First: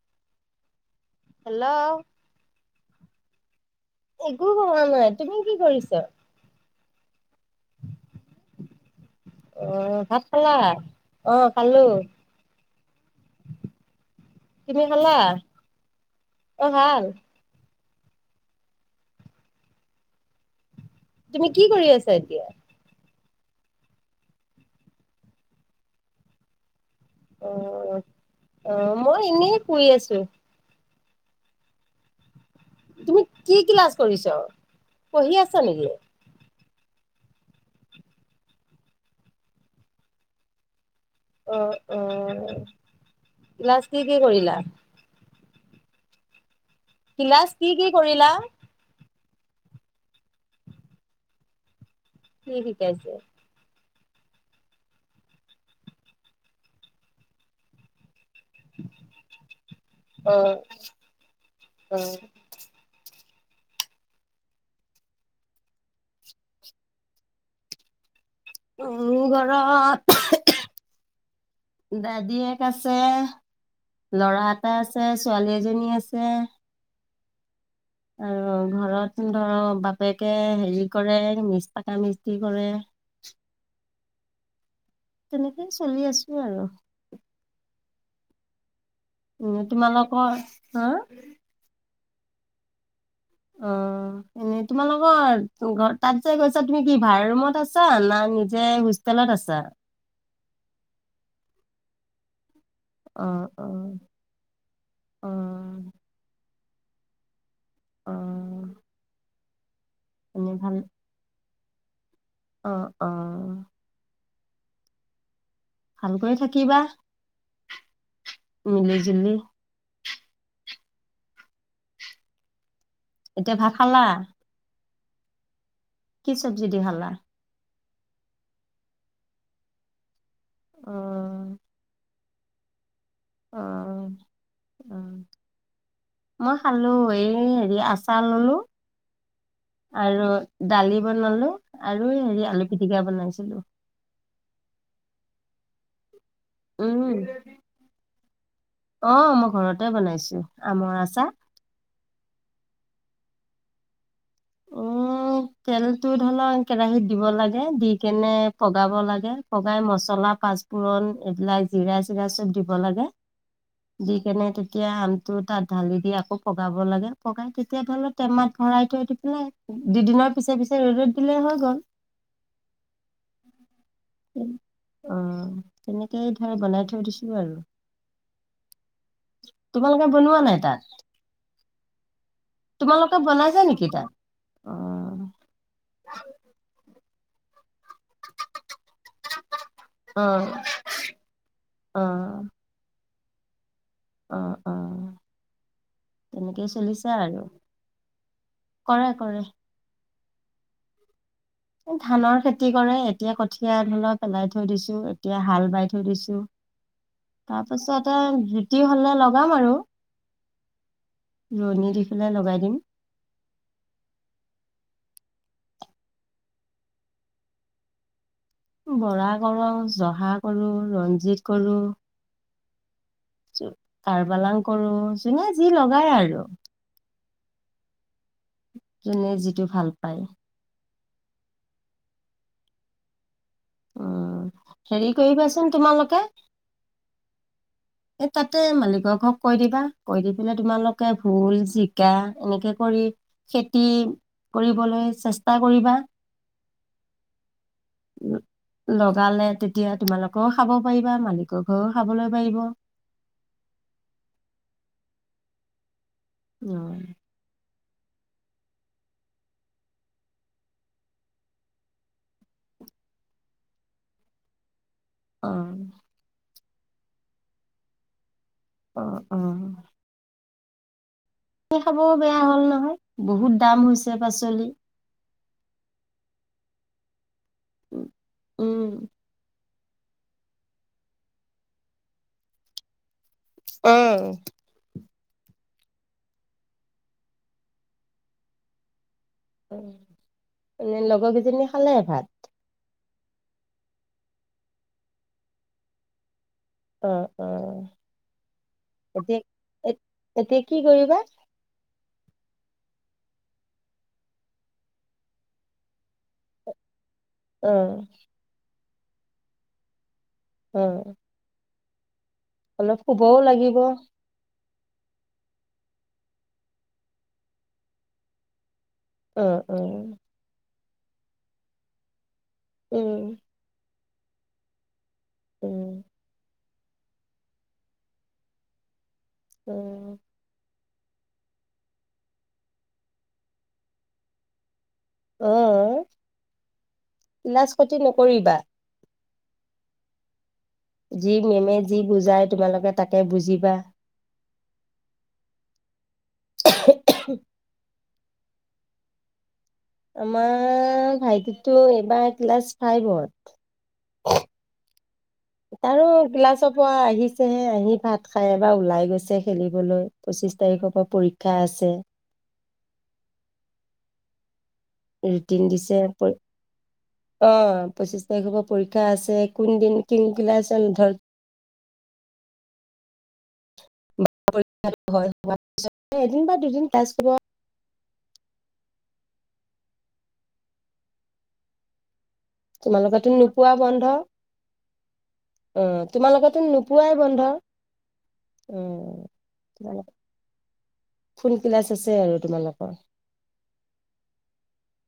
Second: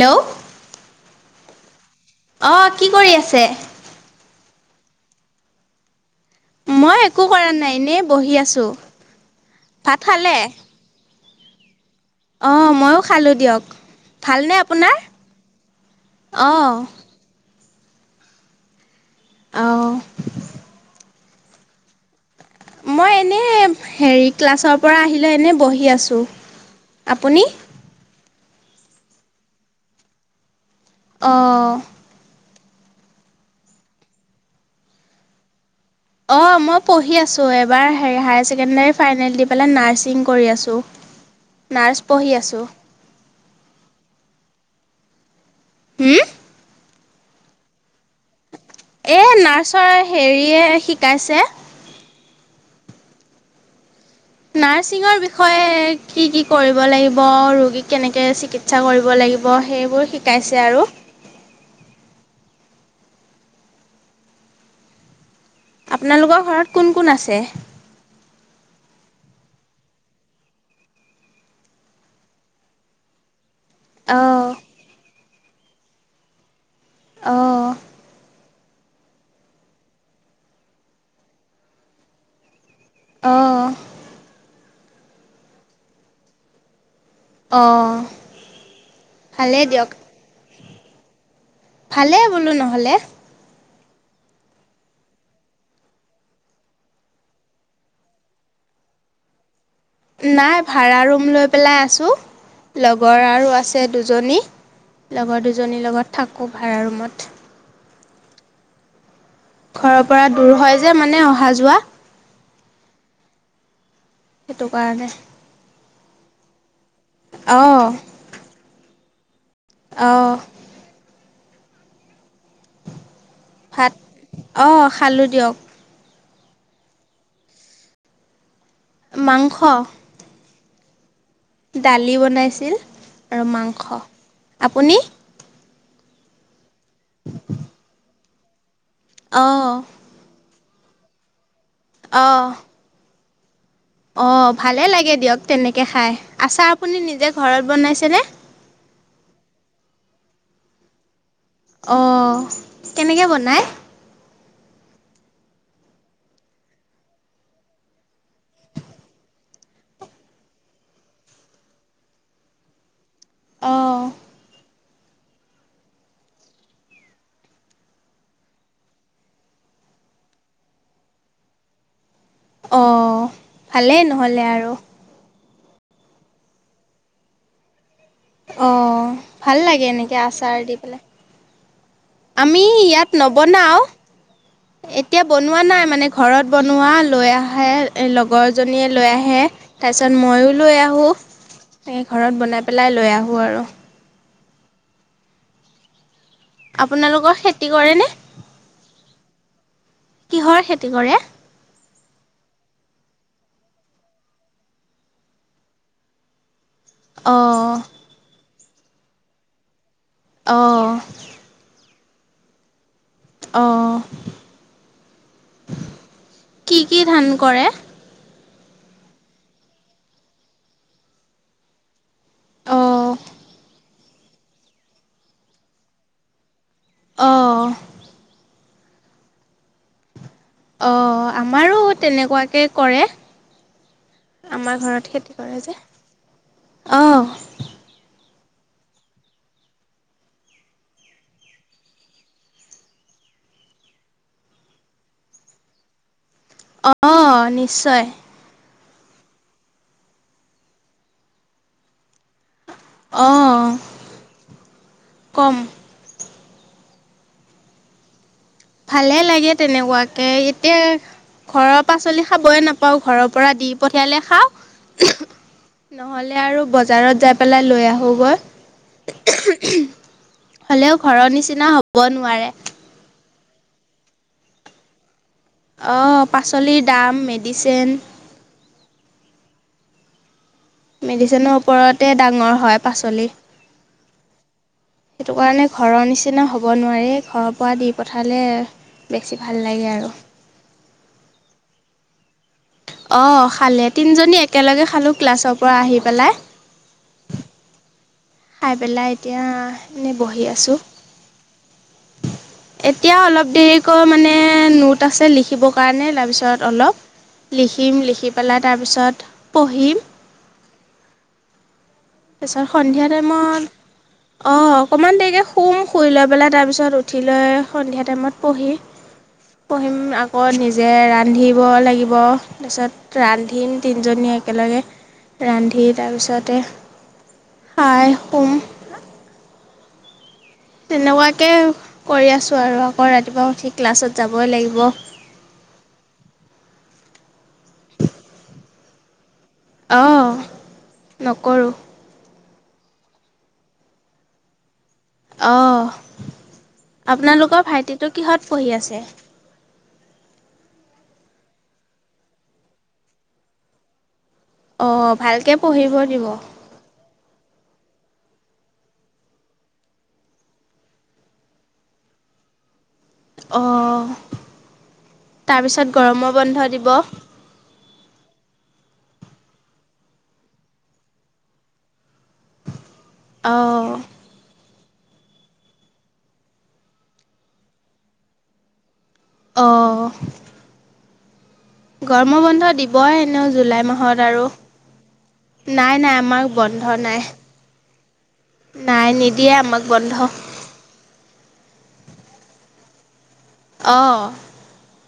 Hello. Hello. অ' কি কৰি আছে? একো কৰা নাই, তুমি কি কৰিছা? মই একো কৰা নাই, এনেয়ে বহি আছো। অ' ভাত খালা? অ' খালো। অ' মইও খালোঁ দিয়ক, ভালনে তুমি আপোনাৰ? খালা অ অহ। ভাল অ। তুমি কি কৰি আছা এতিয়া? মই এনেই, হেৰি ক্লাছৰ পৰা আহিলে এনেই বহি আছো। আপুনি? অ অ' মই এনেই শুই আছো। অ। তুমি কি ক্লাছ কৰিছ, পঢ়ি আছা নেকি? অ' মই পঢ়ি আছো, এইবাৰ হায়াৰ ছেকেণ্ডাৰীৰ ফাইনেল দি পেলাই নাৰ্চিং কৰি আছো। অ, অ। ক্লাছ কি কি কৰিলা? হম? ক্লাছ কি কি কৰিলা? এই নাৰ্চৰ হেৰিয়ে শিকাইছে। কি শিকাইছে। নাৰ্চিংৰ বিষয়ে কি, কি কৰিব লাগিব ৰোগীক কেনেক। চিকিৎসা কৰিব লাগিব, সেইবোৰ অ শিকাইছে আৰু। অ আপোনালোকৰ ঘৰত কোন কোন আছে? মোৰ ঘৰত, দাদিয়েক আছে। লৰা অঁ এটা আছে ছো। ছোৱালী এজনীও আছে। অহ। আৰু ঘৰত ধৰ বাপেকে, হেৰি কৰে মিছ পাকা মিস্ত্ৰী কৰে। অ। তেনেকেই চলি আছো আৰু। অ। উম তোমালোকৰ, হা? ভালে বোলো নহ'লে অ এনে তোমালোকৰ ঘ তাত যে গৈছা তুমি কি ভাড় ৰুমত আছা না নিজে হোষ্টেলত আছা নাই ভাড়া ৰুম লৈ পেলাই আছোঁ। লগৰ অ আৰু অ আছে দুজনী অ লগৰ দুজনীৰ লগত থাকো কু ভাড়া ৰুমত,। অ ঘৰৰ পৰা এনে দূৰ ভাল হয় যে মানে অ,। ভাল যোৱা'। অ, অ। সেইটো কাৰণে'। ভালকৈ থাকিবা অ। মিলি জুলি অ'। এতিয়া ভাত খালা? অঁ খালোঁ দিয়ক। কি চবজি দি খালা মাংস'। অ, দালি বনাইছিল। আৰু অ মাংস আপুনি? মাহ, খালো এই হেৰি আছ'। চাহ ল'লো অ' আৰু দালি বনালো। আৰু হেৰি অ'। আলু পিটিকা বনাইছো। [unintelligible] অ ভালে লাগে দিয়ক তেনেকে খাই। আচাৰ আপুনি উম নিজে ঘৰত বনাইছেনে? আহ মই ঘৰতে বনাইছো আমৰ আছা। অ কেনেকে বনাই তেলতটো ধৰি লওক কেৰাহীত দিব লাগে দি কেনে পগাব লাগে পগাই মছলা পাঁচফোৰণ এইবিলাক জিৰা চিৰা চব দিব লাগে। অ', যি কেনে ত' তেতিয়া আমটো তাত ঢালি দি আকৌ পগাব লাগে পগাই তেতিয়া ধৰি লক টেমাত ভৰাই থৈ দি পেলাই দুদিনৰ'। পিছে পিছে ৰ'দত দিলে হৈ গ'ল। অ ভালেই নহলে আৰু, অ' তেনেকেই ধৰে বনাই থৈ দিছো আৰু, অ ভাল লাগে তোমালোকে এনেকে বনোৱা নাই আচাৰ দি তাত? পেলাই, আমি ইয়াত তোমালোকে বনাইছা নবনাওঁ, নেকি তাত? অ এতিয়া বনোৱা নাই মানে ঘৰত বনোৱা লৈ আহে এই লগৰজনীয়ে লৈ আহে, তাৰপিছত অ ময়ো লৈ আহোঁ, অ এই ঘৰত বনাই পেলাই লৈ, আহোঁ [unintelligible] অ', অ'। তেনেকেই চলিছে আপোনালোকৰ আৰু। খেতি কৰেনে? কৰে, কৰে। কিহৰ খেতি কৰে? ধানৰ খেতি কৰে, এতিয়া কঠীয়া ধানৰ পেলাই থৈ দিছোঁ, এতিয়া হাল বাই থৈ, দিছোঁ। অ', তাৰপিছত আৰু [unintelligible] তি হলে লগাম আৰু অ' [unintelligible] লগাই দিম। অ', কি কি ধান কৰে? বৰা কৰোঁ, জহা কৰোঁ, ৰঞ্জিত কৰোঁ অ', চব কাৰবাদাম কৰোঁ, জোনে যি লগাই আৰু অ' জোনে যিটো ভাল পায় অ', আমাৰো তেনেকুৱাকৈ কৰে উম আমাৰ হেৰি ঘৰত খেতি কৰে কৰিবাচোন যে, তোমালোকে অ এই তাতে মালিকৰ ঘৰক কৈ দিবা, কৈ দি পেলাই তোমালোকে ভোল, জিকা এনেকে কৰি খেতি কৰিবলৈ চেষ্টা কৰিবা। অ', নি চয়। ল- লগালে তেতিয়া তোমালোকেও খাব পাৰিবা, মালিকৰ ঘৰেও খাবলৈ পাৰিব। অ', কম। অ' ভালে লাগে তেনেকুৱাকে, এতিয়া ঘৰৰ পাচলি খাবই নাপাওঁ, ঘৰৰ পৰা দি পঠিয়ালে খাওঁ অ নহলে আৰু বজাৰত যাই পেলাই লৈ আহোঁগৈ। অ', অ'। হেল্ল'। ঘৰৰ নিচিনা এই হ'ব খাবও বেয়া নোৱাৰে। হ'ল নহয় বহুত দাম হৈছে পাচলি। অ', পাচলিৰ দাম উম [unintelligible] উম মেডিচিনৰ ওপৰতে ডাঙৰ হয় পাচলি। অ'। সেইটো কাৰণে ঘৰৰ নিচিনা হ'ব নোৱাৰে, ঘৰৰ পৰা দি পঠালে বেছি ভাল লাগে আৰু। এনে লগৰ কেইজনীয়ে খালে ভাত? অ খালে তিনিজনী একেলগে খালো ক্লাছৰ পৰা আহি পেলাই। অ অ। খাই পেলাই এতিয়া এ- এনেই বহি এতিয়া আছো। কি কৰিবা এতিয়া অলপ দেৰিকৈ মানে নোট আছে লিখিবৰ কাৰণে তাৰপিছত অলপ অ লিখিম লিখি পেলাই তাৰ পিছ তাত পঢ়িম। অ। তাৰ পিছত সন্ধিয়াত ব লাগিব অ অকণমান দেৰিকৈ শুম শুই লৈ পেলাই তাৰপিছত উঠি লৈ সন্ধিয়া টাইমত পঢ়ি অ পঢ়িম অ আকৌ নিজ যে ৰান্ধিব লাগিব। উম তাছত ৰান্ধিম। তিনিজনীয়ে একেলগে ৰান্ধি উম তাৰপিছতে সাই সোম উম। তেনেকুৱাকে কৰি আছোঁ আৰু আকৌ ৰাতিপুৱা উঠি ক্লাছত যাবই লাগিব। ক্লাছত ক্ষতি নকৰিবা অ, যি মেমে যি বুজাই তোমালোকে তাকে বুজিবা অ', আপোনালোকৰ ভাইটি কিহত পঢ়ি আছে? আমাৰ ভাইটিটো এইবাৰ ক্লাছ ফাইভত। অহ ভালকে পঢ়িব তাৰো দিব। ক্লাছৰ পৰা আহিছেহে আহি ভাত খাই এবাৰ ওলাই গৈছে খেলিবলৈ পঁচিশ তাৰিখৰ পৰা পৰীক্ষা আছে। অ, ৰুটিন দিছে অ দিব পঁচিশ তাৰিখ পৰা পৰীক্ষা আছে, কোন দিন [unintelligible] অ'হ। হয়, পিছত এদিন বা দুদিন ক্লাছ হ'ব। অ'। গৰম বন্ধ দিবই তোমালোকেতো এনেও নোপোৱা জুলাই বন্ধ মাহত আৰু, অ নাই নাই আমাক তোমালোকেতো বন্ধ নোপোৱাই নাই, বন্ধ নাই উম, নিদিয়ে আমাক তোমালোক বন্ধ। ফুল ক্লাছ আছে আৰু তোমালোকৰ। অ',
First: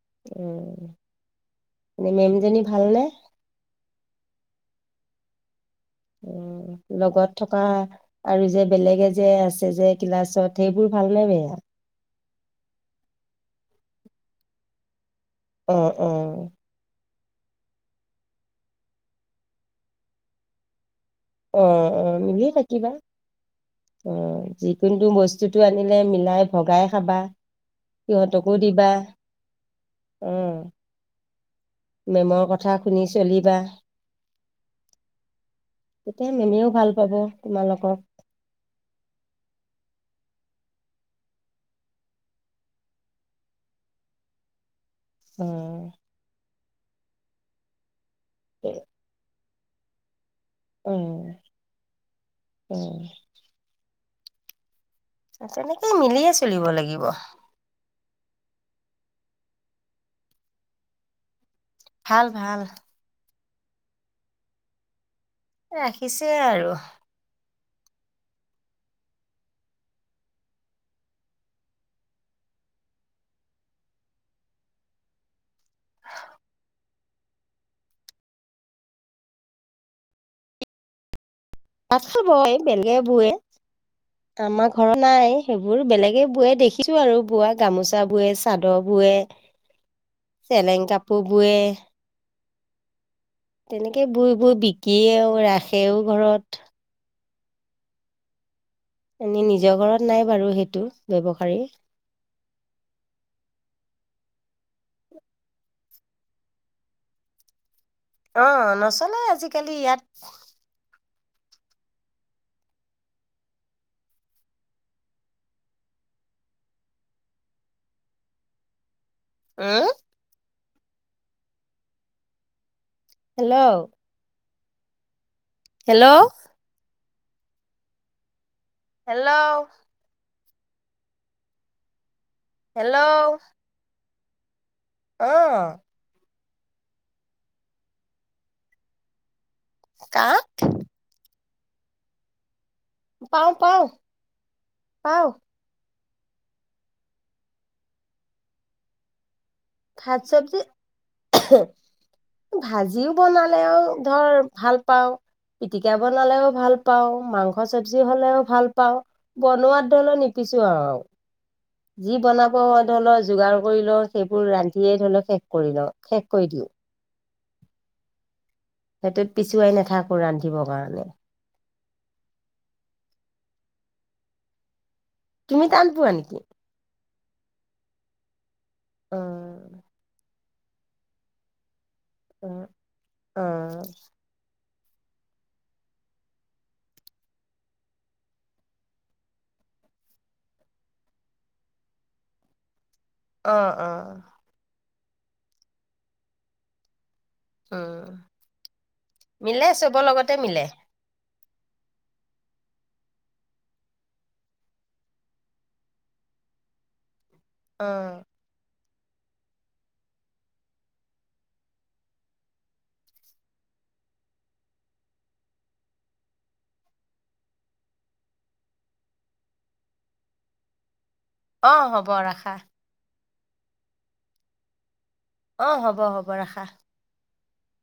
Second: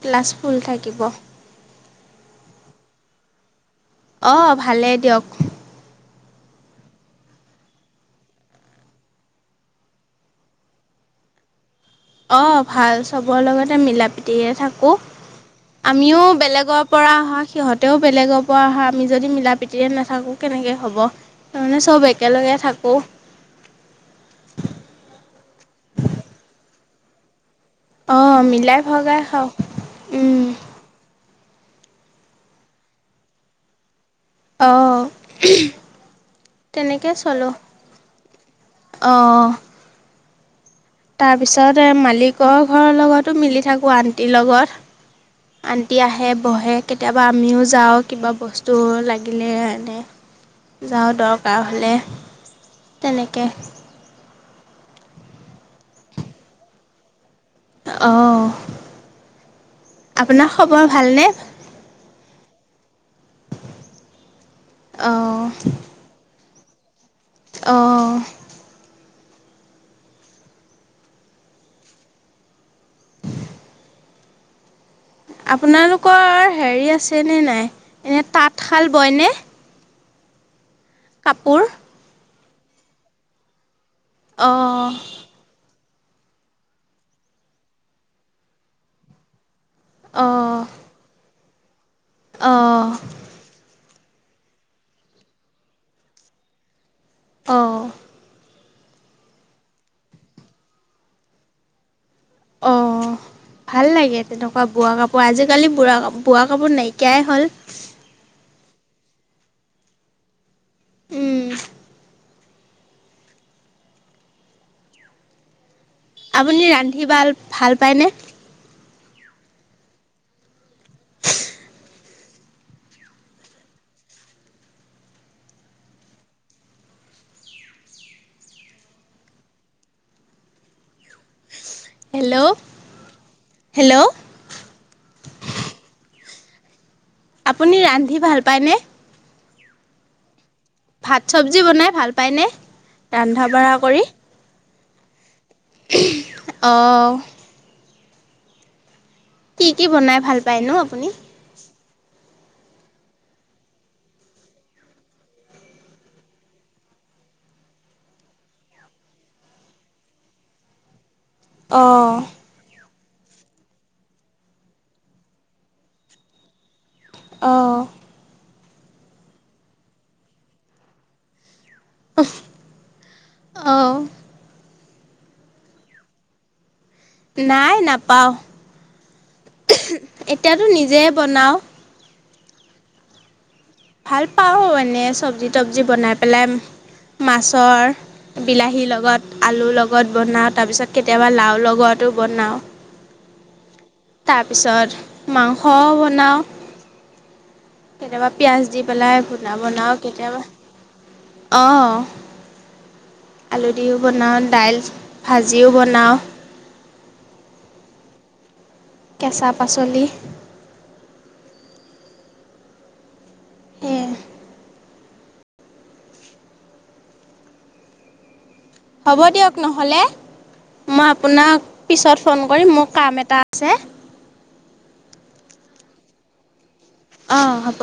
ক্লাছ ফুল উম, থাকিব। এনে মেমজনী ভালনে? অ', ভালেই দিয়ক। লগত থকা আৰু যে বেলেগে যে আছে যে ক্লাছত সেইবোৰ ভালনে বেয়া? অ', ভাল চবৰ লগতে মিলা প্ৰীতিৰে থাকো। অ', আমিও অ', বেলেগৰ পৰা অ', সিহঁতেও বেলেগৰ পৰা অহা আমি যদি মিলা প্ৰীতিৰে নাথাকোঁ কেনেকৈ হ'ব। তাৰমানে অ', চব অ', মিলি একেলগে থাকিবা থাকোঁ অ যিকোনো বস্তুটো আনিলে মিলাই ভগাই। খাবা। অ', সিহঁতকো মিলাই দিবা ভগাই খাওঁ, উম। অ', মেমৰ কথা শুনি চলিবা। তেতিয়া মেমেও ভাল অ'তেনেকে পাব চলো, তোমালোকক অ'। তাৰ পিছত এ মালিকৰ ঘৰৰ লগতো মিলি থাকো, আন্টিৰ লগত। অ', আন্টি আহে, বহে। কেতিয়াবা আমিও যাওঁ। কিবা বস্তু অ', লাগি [unintelligible] যাওঁ অ', দৰকাৰ হ'লে, তেনেকে। তেনেকেই মিলিয়ে চলিব লাগিব। অ' আপোনাৰ খবৰ ভালনে? ভাল, ভাল। অঁ ৰাখিছে আৰু। [inaudible] অ'। আপোনালোকৰ হেৰি আছেনে নাই, এনে তাঁতশাল বয়নে? কাপোৰ। তাঁতশাল বোৱ, বেলেগে বুৱে। আমাৰ অঁ ঘৰত নাই সেইবোৰ। বোৰ বেলেগে বোৱে দেখিছো আৰু বোৱা গামোচা বৱে চাদৰ বোৱে। চেলেংকাপুৰ। বুৱে। অ'। তেনেকে বুই বুই বিকিয়েও, ৰাখেও ঘৰত। অ'। এনেই নিজৰ ঘৰত নাই বাৰু সেইটো ব্যৱসাৰী। অ', ভাল লাগে তেনেকুৱা বোৱা কাপোৰ, আজিকালি বুঢ়া বোৱা কাপোৰ নাইকিয়াই হ'ল। অ', নচলে আজিকালি ইয়াত। উম। আপুনি ৰান্ধি বাল ভাল পায়নে? উহ। হেল্ল'। হেল্ল'। হেল্ল'। হেল্ল'-হেল্ল'। অহ। আপুনি ৰান্ধি ভাল পায়নে? কাক। ভাত চবজি বনাই ভাল পাইনে? পাওঁ ৰন্ধা-বঢ়া পাওঁ কৰি পাওঁ। অ'। কি কি বনাই শাক ভাল পায়নো চবজি আপুনি? ভাজিও বনালেও ধৰ ভালপাওঁ, পিটিকা বনালেও ভাল পাওঁ, মাংস চবজি হ'লেও ভাল পাওঁ, বনোৱাত ধৰিলেও নিপিছোৱাও আৰু অঁ যি বনা পো ধৰি লও, যোগাৰ কৰি লো, সেইবোৰ ৰান্ধিয়ে ধৰি লও শেষ কৰি ল' শেষ কৰি দিও। অ'। সেইটোত পিছুৱাই নাথাকো ৰান্ধিবৰ কাৰণে। অহ। তুমি টান পোৱা নেকি? নাই নাপাওঁ। এ অ', এতিয়াতো নিজে বনাও। অ'। ভাল পাওঁ। এনে চবজি -তবজি বনাই পেলাই মাছৰ, বিলাহীৰ লগত আলুৰ লগত বনাও, তাৰপিছত কেতিয়াবা লাওৰ লগতো বনাও। অ'। অ', তাৰপিছত মাংস বনাও। উম। কেতিয়াবা পিয়াজ দি পেলাই ঘূণা মিলে বনাও চবৰ লগতে মিলে কেতিয়াবা অ' আলু দিও বনাও, দাইল ভাজিও বনাও। অহ। কেঁচা-পাচলি। সেয়ে হ'ব দিয়ক নহ'লে মই আপোনাক অ', হ'ব পিছত ফোন ৰাখা। কৰিম, মোৰ কাম এটা ছে অ' হ'ব, হ'ব ৰাখা। অ' হ'ব।